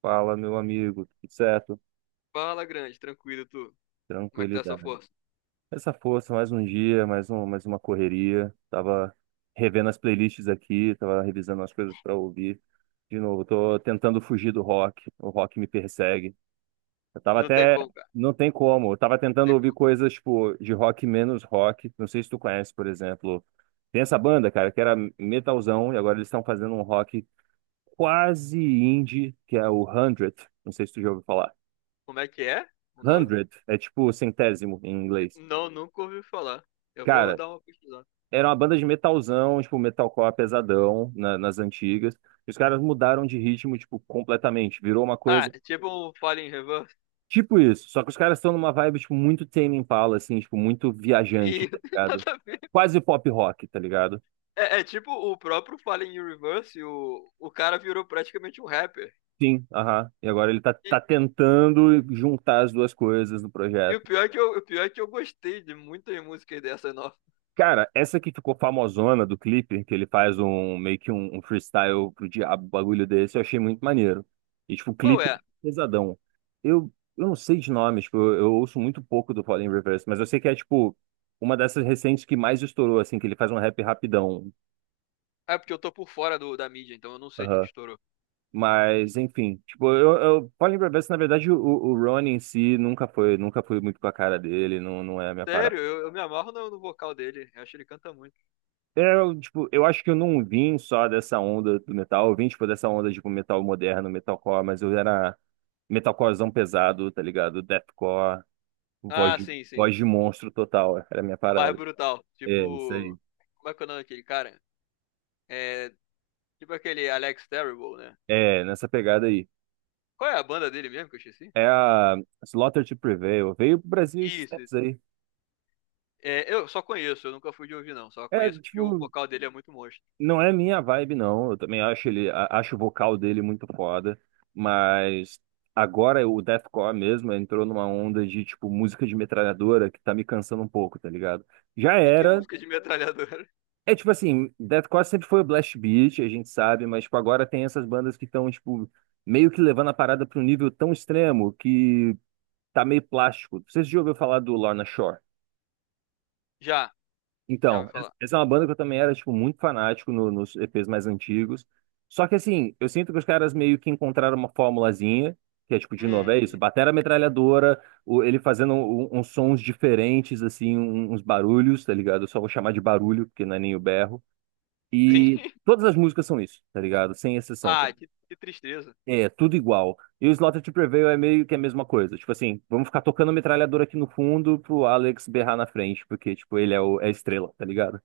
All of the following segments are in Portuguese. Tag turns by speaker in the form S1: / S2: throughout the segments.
S1: Fala, meu amigo, tudo certo?
S2: Fala, grande, tranquilo, tu. Como é que tá essa
S1: Tranquilidade.
S2: força?
S1: Essa força, mais um dia, mais uma correria. Tava revendo as playlists aqui, tava revisando as coisas para ouvir. De novo, tô tentando fugir do rock. O rock me persegue. Eu tava
S2: Não tem
S1: até,
S2: como, cara.
S1: não tem como. Eu tava
S2: Não
S1: tentando
S2: tem
S1: ouvir
S2: como.
S1: coisas tipo de rock menos rock. Não sei se tu conhece, por exemplo, tem essa banda, cara, que era metalzão e agora eles estão fazendo um rock quase indie, que é o 100. Não sei se tu já ouviu falar.
S2: Como é que é o nome?
S1: Hundred é tipo centésimo em inglês.
S2: Não, nunca ouvi falar. Eu vou
S1: Cara,
S2: dar uma pesquisada.
S1: era uma banda de metalzão, tipo metalcore pesadão nas antigas. E os caras mudaram de ritmo, tipo, completamente. Virou uma
S2: Ah,
S1: coisa
S2: é tipo um Fallen Reverse.
S1: tipo isso. Só que os caras estão numa vibe, tipo, muito Tame Impala, assim, tipo, muito viajante,
S2: Me...
S1: tá ligado?
S2: Nada a ver.
S1: Quase pop rock, tá ligado?
S2: É, é tipo o próprio Fallen Reverse, o cara virou praticamente um rapper.
S1: Sim, aham. E agora tá
S2: E,
S1: tentando juntar as duas coisas no
S2: e o
S1: projeto.
S2: pior é que o pior é que eu gostei de muitas músicas dessa nova.
S1: Cara, essa que ficou famosona do clipe, que ele faz um meio que um freestyle pro diabo, um bagulho desse, eu achei muito maneiro. E, tipo, o
S2: Qual
S1: clipe é
S2: é?
S1: pesadão. Eu não sei de nomes, tipo, eu ouço muito pouco do Fallen Reverse, mas eu sei que é, tipo, uma dessas recentes que mais estourou, assim, que ele faz um rap rapidão.
S2: É porque eu tô por fora da mídia, então eu não sei de que
S1: Aham.
S2: estourou.
S1: Mas, enfim, tipo, Fallen Reverse, na verdade, o Ronnie em si nunca foi muito com a cara dele, não, não é a minha parada.
S2: Sério, eu me amarro no vocal dele. Eu acho que ele canta muito.
S1: Eu, tipo, eu acho que eu não vim só dessa onda do metal, eu vim, tipo, dessa onda, tipo, metal moderno, metalcore, mas eu era metalcorezão pesado, tá ligado? Deathcore, voz
S2: Ah,
S1: de,
S2: sim, sim.
S1: voz de monstro total, era a minha
S2: Mais
S1: parada.
S2: brutal.
S1: É, isso aí.
S2: Tipo, como é que é o nome daquele cara? É, tipo aquele Alex Terrible, né?
S1: É, nessa pegada aí.
S2: Qual é a banda dele mesmo que eu esqueci?
S1: É a Slaughter to Prevail, veio pro Brasil esses
S2: Isso,
S1: tempos
S2: isso.
S1: aí.
S2: É, eu só conheço, eu nunca fui de ouvir, não. Só
S1: É,
S2: conheço porque o
S1: tipo,
S2: vocal dele é muito monstro.
S1: não é minha vibe, não. Eu também acho ele, acho o vocal dele muito foda, mas agora o deathcore mesmo entrou numa onda de tipo música de metralhadora que tá me cansando um pouco, tá ligado? Já
S2: E que
S1: era.
S2: música de metralhadora?
S1: É tipo assim, deathcore sempre foi o blast beat, a gente sabe, mas tipo agora tem essas bandas que estão tipo meio que levando a parada pra um nível tão extremo que tá meio plástico. Vocês já ouviram falar do Lorna Shore?
S2: Já, já vou
S1: Então,
S2: falar.
S1: essa é uma banda que eu também era, tipo, muito fanático nos EPs mais antigos. Só que, assim, eu sinto que os caras meio que encontraram uma formulazinha, que é, tipo, de novo, é isso,
S2: Hum,
S1: batera metralhadora, ele fazendo uns sons diferentes, assim, uns barulhos, tá ligado? Eu só vou chamar de barulho, porque não é nem o berro.
S2: sim.
S1: E todas as músicas são isso, tá ligado? Sem exceção.
S2: Ah, que tristeza.
S1: É, tudo igual. E o Slaughter to Prevail é meio que a mesma coisa. Tipo assim, vamos ficar tocando metralhadora aqui no fundo pro Alex berrar na frente, porque, tipo, é a estrela, tá ligado?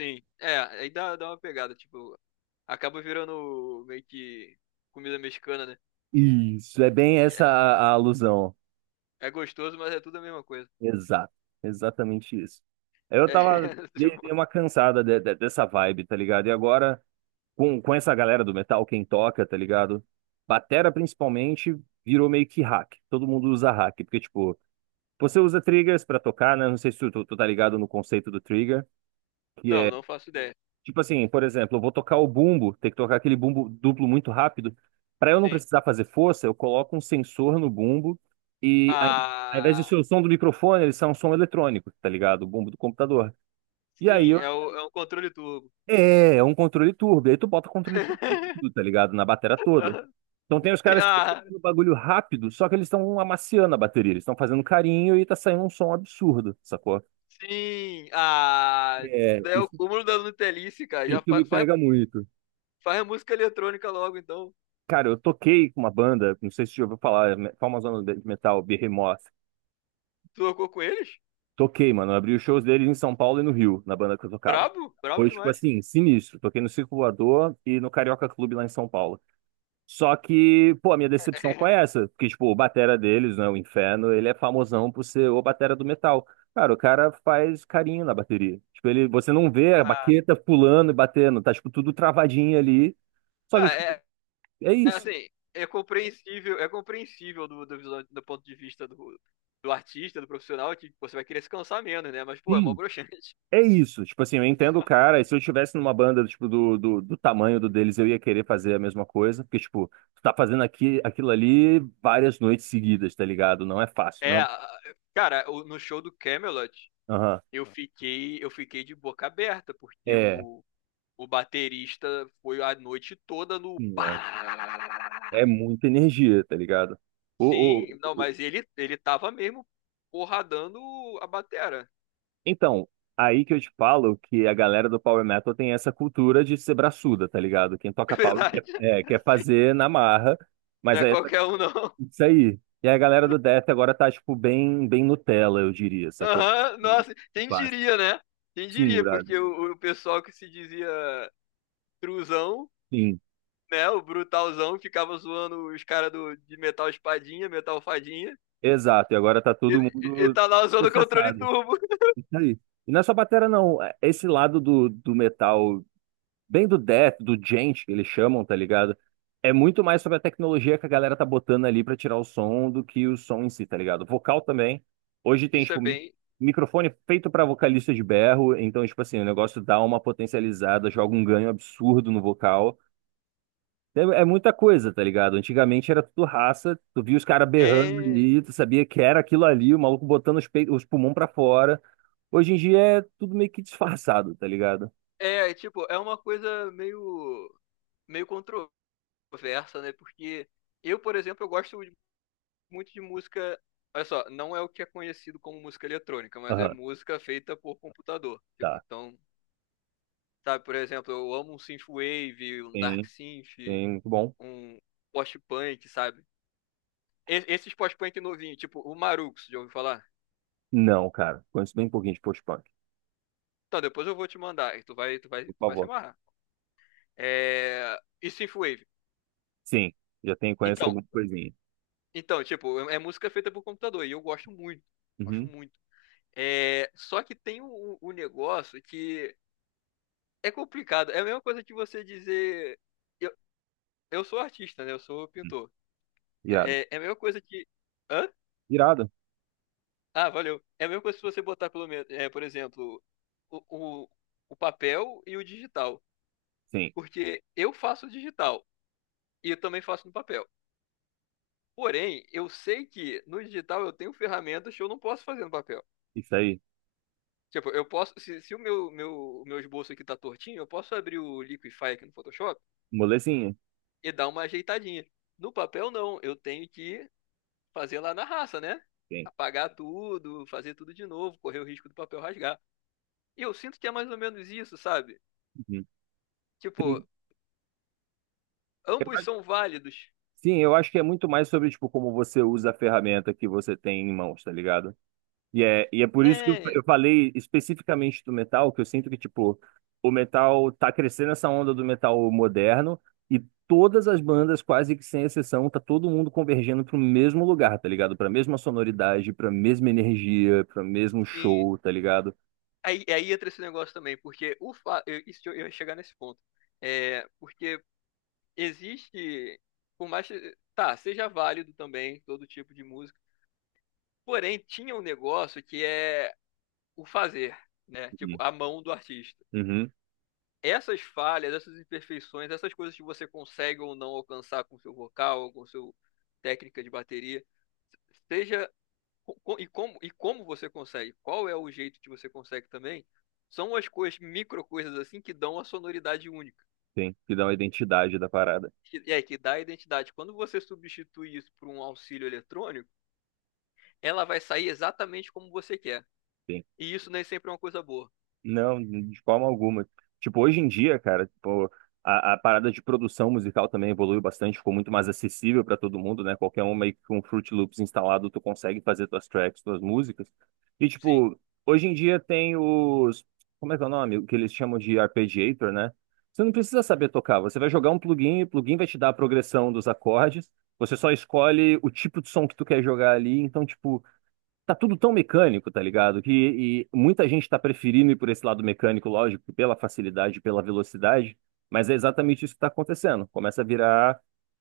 S2: Sim. É, dá uma pegada, tipo, acaba virando meio que comida mexicana, né?
S1: Isso é bem essa a alusão.
S2: É gostoso, mas é tudo a mesma coisa.
S1: Exato. Exatamente isso. Eu
S2: É,
S1: tava, dei,
S2: tipo,
S1: dei uma cansada dessa vibe, tá ligado? E agora, com essa galera do metal, quem toca, tá ligado? Batera, principalmente, virou meio que hack. Todo mundo usa hack, porque, tipo, você usa triggers pra tocar, né? Não sei se tu tá ligado no conceito do trigger.
S2: não, não faço ideia.
S1: Tipo assim, por exemplo, eu vou tocar o bumbo, tem que tocar aquele bumbo duplo muito rápido. Para eu não
S2: Sim.
S1: precisar fazer força, eu coloco um sensor no bumbo e ao invés de
S2: Ah,
S1: ser o som do microfone, ele sai um som eletrônico, tá ligado? O bumbo do computador. E aí
S2: sim,
S1: eu,
S2: é, é o controle turbo.
S1: é, é um controle turbo. E aí tu bota controle turbo em tudo, tá ligado? Na bateria toda. Então tem os caras que estão
S2: Ah,
S1: tocando bagulho rápido, só que eles estão amaciando a bateria, eles estão fazendo carinho e tá saindo um som absurdo, sacou?
S2: sim, ah, isso
S1: É,
S2: daí é o
S1: isso,
S2: cúmulo da Nutelice, cara. Já
S1: isso me
S2: faz,
S1: pega muito.
S2: faz a música eletrônica logo, então.
S1: Cara, eu toquei com uma banda, não sei se você já ouviu falar, famosona de metal, Behemoth.
S2: Tu tocou com eles?
S1: Toquei, mano. Eu abri os shows deles em São Paulo e no Rio, na banda que eu tocava.
S2: Brabo, brabo
S1: Foi, tipo
S2: demais.
S1: assim, sinistro. Toquei no Circo Voador e no Carioca Clube lá em São Paulo. Só que, pô, a minha decepção foi essa. Porque, tipo, o batera deles, né, o Inferno, ele é famosão por ser o batera do metal. Cara, o cara faz carinho na bateria. Tipo, ele, você não vê a
S2: Ah,
S1: baqueta pulando e batendo, tá, tipo, tudo travadinho ali. Só
S2: não,
S1: que, tipo,
S2: é,
S1: é
S2: é
S1: isso.
S2: assim, é compreensível, do ponto de vista do artista, do profissional, que você vai querer se cansar menos, né? Mas, pô, é mó
S1: Sim.
S2: broxante.
S1: É isso, tipo assim, eu entendo o cara, e se eu estivesse numa banda, tipo, do tamanho do deles, eu ia querer fazer a mesma coisa, porque, tipo, tu tá fazendo aqui, aquilo ali várias noites seguidas, tá ligado? Não é fácil,
S2: É,
S1: não.
S2: ah, cara, no show do Camelot.
S1: Aham.
S2: Eu fiquei de boca aberta, porque
S1: É,
S2: o baterista foi a noite toda no.
S1: sim, mano. É muita energia, tá ligado? O, o,
S2: Sim, não,
S1: o-
S2: mas ele tava mesmo porradando a batera.
S1: Então, aí que eu te falo que a galera do Power Metal tem essa cultura de ser braçuda, tá ligado? Quem
S2: É
S1: toca power quer,
S2: verdade?
S1: é, quer
S2: Assim,
S1: fazer na marra,
S2: não
S1: mas
S2: é
S1: aí é
S2: qualquer um, não.
S1: isso aí. E a galera do Death agora tá, tipo, bem Nutella, eu diria, sacou?
S2: Aham, nossa, quem
S1: Fácil.
S2: diria, né? Quem
S1: Sim,
S2: diria,
S1: brother.
S2: porque o pessoal que se dizia truzão,
S1: Sim.
S2: né? O brutalzão, ficava zoando os caras de metal espadinha, metal fadinha,
S1: Exato. E agora tá
S2: e,
S1: todo
S2: e
S1: mundo
S2: tá lá usando o controle
S1: processado.
S2: turbo.
S1: Isso aí. E não é só batera, não. É, esse lado do metal, bem do Death, do Djent, que eles chamam, tá ligado? É muito mais sobre a tecnologia que a galera tá botando ali pra tirar o som do que o som em si, tá ligado? Vocal também. Hoje tem,
S2: Isso é
S1: tipo,
S2: bem,
S1: microfone feito pra vocalista de berro, então, tipo assim, o negócio dá uma potencializada, joga um ganho absurdo no vocal. É, é muita coisa, tá ligado? Antigamente era tudo raça, tu via os caras berrando
S2: é,
S1: ali, tu sabia que era aquilo ali, o maluco botando os peitos, os pulmões pra fora. Hoje em dia é tudo meio que disfarçado, tá ligado?
S2: é, é, tipo, é uma coisa meio, meio controversa, né? Porque eu, por exemplo, muito de música. Olha só, não é o que é conhecido como música eletrônica, mas é
S1: Aham,
S2: música feita por computador. Tipo,
S1: tá.
S2: então, sabe, por exemplo, eu amo um synthwave, um dark
S1: Sim,
S2: synth,
S1: sim, muito bom.
S2: um post-punk, sabe? Esses post-punk novinhos, tipo o Marux, já ouviu falar?
S1: Não, cara. Conheço bem pouquinho de post-punk.
S2: Então, depois eu vou te mandar e
S1: Por
S2: tu vai se
S1: favor.
S2: amarrar. É... E synthwave.
S1: Sim, já tenho, conheço
S2: Então,
S1: alguma coisinha.
S2: Então, tipo, é é música feita por computador e eu gosto muito. Gosto
S1: Uhum.
S2: muito. É, só que tem o negócio que é complicado. É a mesma coisa que você dizer. Eu, eu sou artista, né? Eu sou
S1: Uhum.
S2: pintor.
S1: Irado.
S2: É a mesma coisa que. Hã?
S1: Irado?
S2: Ah, valeu. É a mesma coisa se você botar, pelo menos, é, por exemplo, o, o, o papel e o digital.
S1: Sim.
S2: Porque eu faço digital e eu também faço no papel. Porém, eu sei que no digital eu tenho ferramentas que eu não posso fazer no papel.
S1: Isso aí.
S2: Tipo, eu posso. Se o o meu esboço aqui tá tortinho, eu posso abrir o Liquify aqui no Photoshop
S1: Molezinha.
S2: e dar uma ajeitadinha. No papel, não. Eu tenho que fazer lá na raça, né?
S1: Sim.
S2: Apagar tudo, fazer tudo de novo, correr o risco do papel rasgar. E eu sinto que é mais ou menos isso, sabe?
S1: Uhum.
S2: Tipo,
S1: Sim. Eu
S2: ambos
S1: acho-
S2: são válidos.
S1: Sim, eu acho que é muito mais sobre, tipo, como você usa a ferramenta que você tem em mãos, tá ligado? E é por isso que eu
S2: É,
S1: eu falei especificamente do metal, que eu sinto que, tipo, o metal tá crescendo essa onda do metal moderno e todas as bandas, quase que sem exceção, tá todo mundo convergendo pro mesmo lugar, tá ligado? Pra mesma sonoridade, pra mesma energia, pra mesmo
S2: sim.
S1: show, tá ligado?
S2: Aí entra esse negócio também, porque o fa... eu ia chegar nesse ponto. É, porque existe. Por mais. Tá, seja válido também todo tipo de música. Porém, tinha um negócio que é o fazer, né? Tipo,
S1: Uhum.
S2: a mão do artista.
S1: Uhum.
S2: Essas falhas, essas imperfeições, essas coisas que você consegue ou não alcançar com seu vocal, com seu técnica de bateria, seja e como você consegue, qual é o jeito que você consegue também, são as coisas, micro coisas assim que dão a sonoridade única.
S1: Sim, que dá uma identidade da parada.
S2: É, que dá a identidade. Quando você substitui isso por um auxílio eletrônico, ela vai sair exatamente como você quer.
S1: Sim.
S2: E isso nem sempre é uma coisa boa.
S1: Não, de forma alguma. Tipo, hoje em dia, cara, tipo, a parada de produção musical também evoluiu bastante, ficou muito mais acessível para todo mundo, né? Qualquer um meio que com Fruit Loops instalado, tu consegue fazer tuas tracks, tuas músicas. E,
S2: Sim.
S1: tipo, hoje em dia tem os. Como é que é o nome? O que eles chamam de arpeggiator, né? Você não precisa saber tocar, você vai jogar um plugin, o plugin vai te dar a progressão dos acordes, você só escolhe o tipo de som que tu quer jogar ali, então, tipo, tá tudo tão mecânico, tá ligado? Que e muita gente tá preferindo ir por esse lado mecânico, lógico, pela facilidade, pela velocidade, mas é exatamente isso que tá acontecendo. Começa a virar,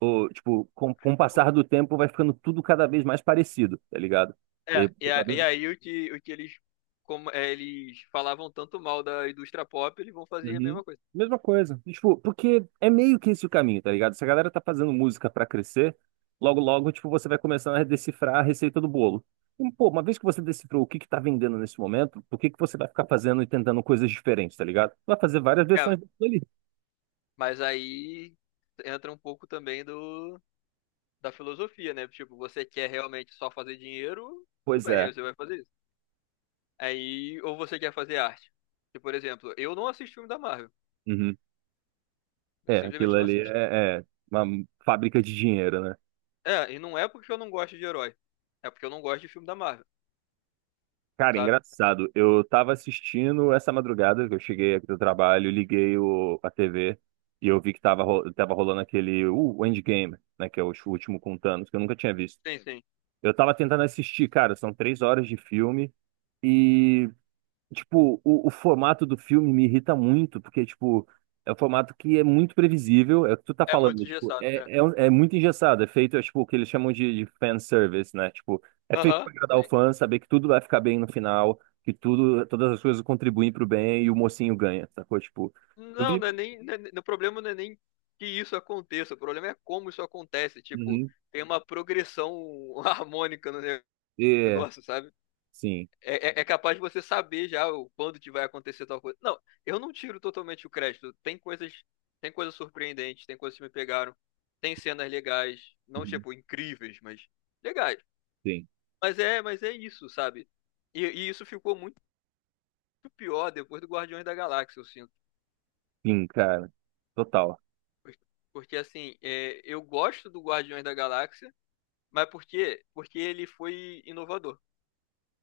S1: o, tipo, com o passar do tempo vai ficando tudo cada vez mais parecido, tá ligado? E,
S2: É, e aí o que eles, como, é, eles falavam tanto mal da indústria pop, eles vão fazer a
S1: Uhum.
S2: mesma coisa.
S1: Mesma coisa. Tipo, porque é meio que esse o caminho, tá ligado? Se a galera tá fazendo música pra crescer, logo logo, tipo, você vai começando a decifrar a receita do bolo. E, pô, uma vez que você decifrou o que que tá vendendo nesse momento, por que que você vai ficar fazendo e tentando coisas diferentes, tá ligado? Vai fazer várias
S2: É,
S1: versões daquilo ali.
S2: mas aí entra um pouco também da filosofia, né? Tipo, você quer realmente só fazer dinheiro, tudo
S1: Pois
S2: bem,
S1: é.
S2: aí você vai fazer isso. Aí, ou você quer fazer arte. Tipo, por exemplo, eu não assisto filme da Marvel.
S1: Uhum.
S2: Eu
S1: É, aquilo
S2: simplesmente não
S1: ali
S2: assisto.
S1: é, é uma fábrica de dinheiro, né?
S2: É, e não é porque eu não gosto de herói. É porque eu não gosto de filme da Marvel,
S1: Cara,
S2: sabe?
S1: engraçado. Eu tava assistindo essa madrugada que eu cheguei aqui do trabalho, liguei a TV e eu vi que tava, tava rolando aquele o Endgame, né? Que é o último com Thanos, que eu nunca tinha visto.
S2: Sim, sim.
S1: Eu tava tentando assistir, cara, são 3 horas de filme. e Tipo, o formato do filme me irrita muito, porque, tipo, é um formato que é muito previsível, é o que tu tá
S2: É
S1: falando,
S2: muito
S1: né? Tipo,
S2: engessado. É.
S1: é muito engessado, é feito, é, tipo, o que eles chamam de fanservice, né? Tipo, é feito
S2: Aham.
S1: pra agradar o fã, saber que tudo vai ficar bem no final, que tudo, todas as coisas contribuem pro bem e o mocinho ganha, sacou? Tipo, eu vi...
S2: Não é- o problema não é nem que isso aconteça, o problema é como isso acontece. Tipo,
S1: Uhum.
S2: tem uma progressão harmônica no
S1: É,
S2: negócio, sabe?
S1: sim,
S2: É capaz de você saber já o quando que vai acontecer tal coisa. Não, eu não tiro totalmente o crédito. Tem coisas surpreendentes, tem coisas que me pegaram, tem cenas legais, não
S1: Uhum.
S2: tipo incríveis, mas legais.
S1: Sim,
S2: Mas é isso, sabe? E isso ficou muito pior depois do Guardiões da Galáxia, eu sinto.
S1: sim, cara, total.
S2: Porque assim, é, eu gosto do Guardiões da Galáxia, mas por quê? Porque ele foi inovador.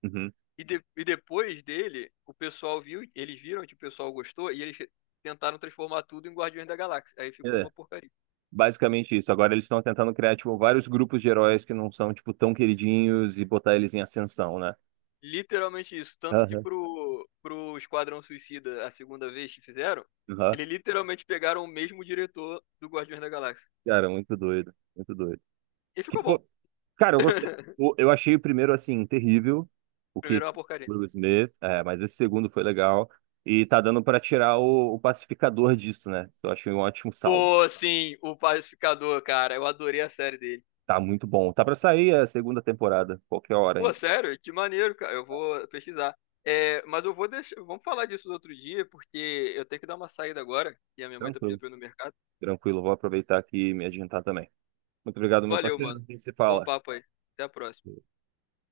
S1: Uhum.
S2: E depois dele, o pessoal viu, eles viram que o pessoal gostou e eles tentaram transformar tudo em Guardiões da Galáxia. Aí ficou
S1: É.
S2: uma porcaria.
S1: Basicamente isso. Agora eles estão tentando criar, tipo, vários grupos de heróis que não são, tipo, tão queridinhos e botar eles em ascensão, né?
S2: Literalmente isso. Tanto que
S1: Aham.
S2: pro Esquadrão Suicida, a segunda vez que fizeram,
S1: Aham.
S2: eles literalmente pegaram o mesmo diretor do Guardiões da Galáxia.
S1: Cara, muito doido. Muito doido.
S2: E
S1: Que,
S2: ficou
S1: pô,
S2: bom.
S1: cara, eu gostei. Eu achei o primeiro, assim, terrível, o
S2: Primeiro
S1: que
S2: é uma
S1: o
S2: porcaria.
S1: Will Smith, é, mas esse segundo foi legal. E tá dando pra tirar o pacificador disso, né? Eu achei um ótimo saldo.
S2: Pô, sim, o Pacificador, cara. Eu adorei a série dele.
S1: Tá muito bom. Tá pra sair a segunda temporada, qualquer hora,
S2: Pô,
S1: hein?
S2: sério? Que maneiro, cara. Eu vou pesquisar. É, mas eu vou deixar. Vamos falar disso no outro dia, porque eu tenho que dar uma saída agora. E a minha mãe tá pedindo
S1: Tranquilo,
S2: pra eu ir no mercado.
S1: tranquilo. Vou aproveitar aqui e me adiantar também. Muito obrigado, meu
S2: Valeu,
S1: parceiro.
S2: mano.
S1: A gente se
S2: Bom
S1: fala.
S2: papo aí. Até a próxima.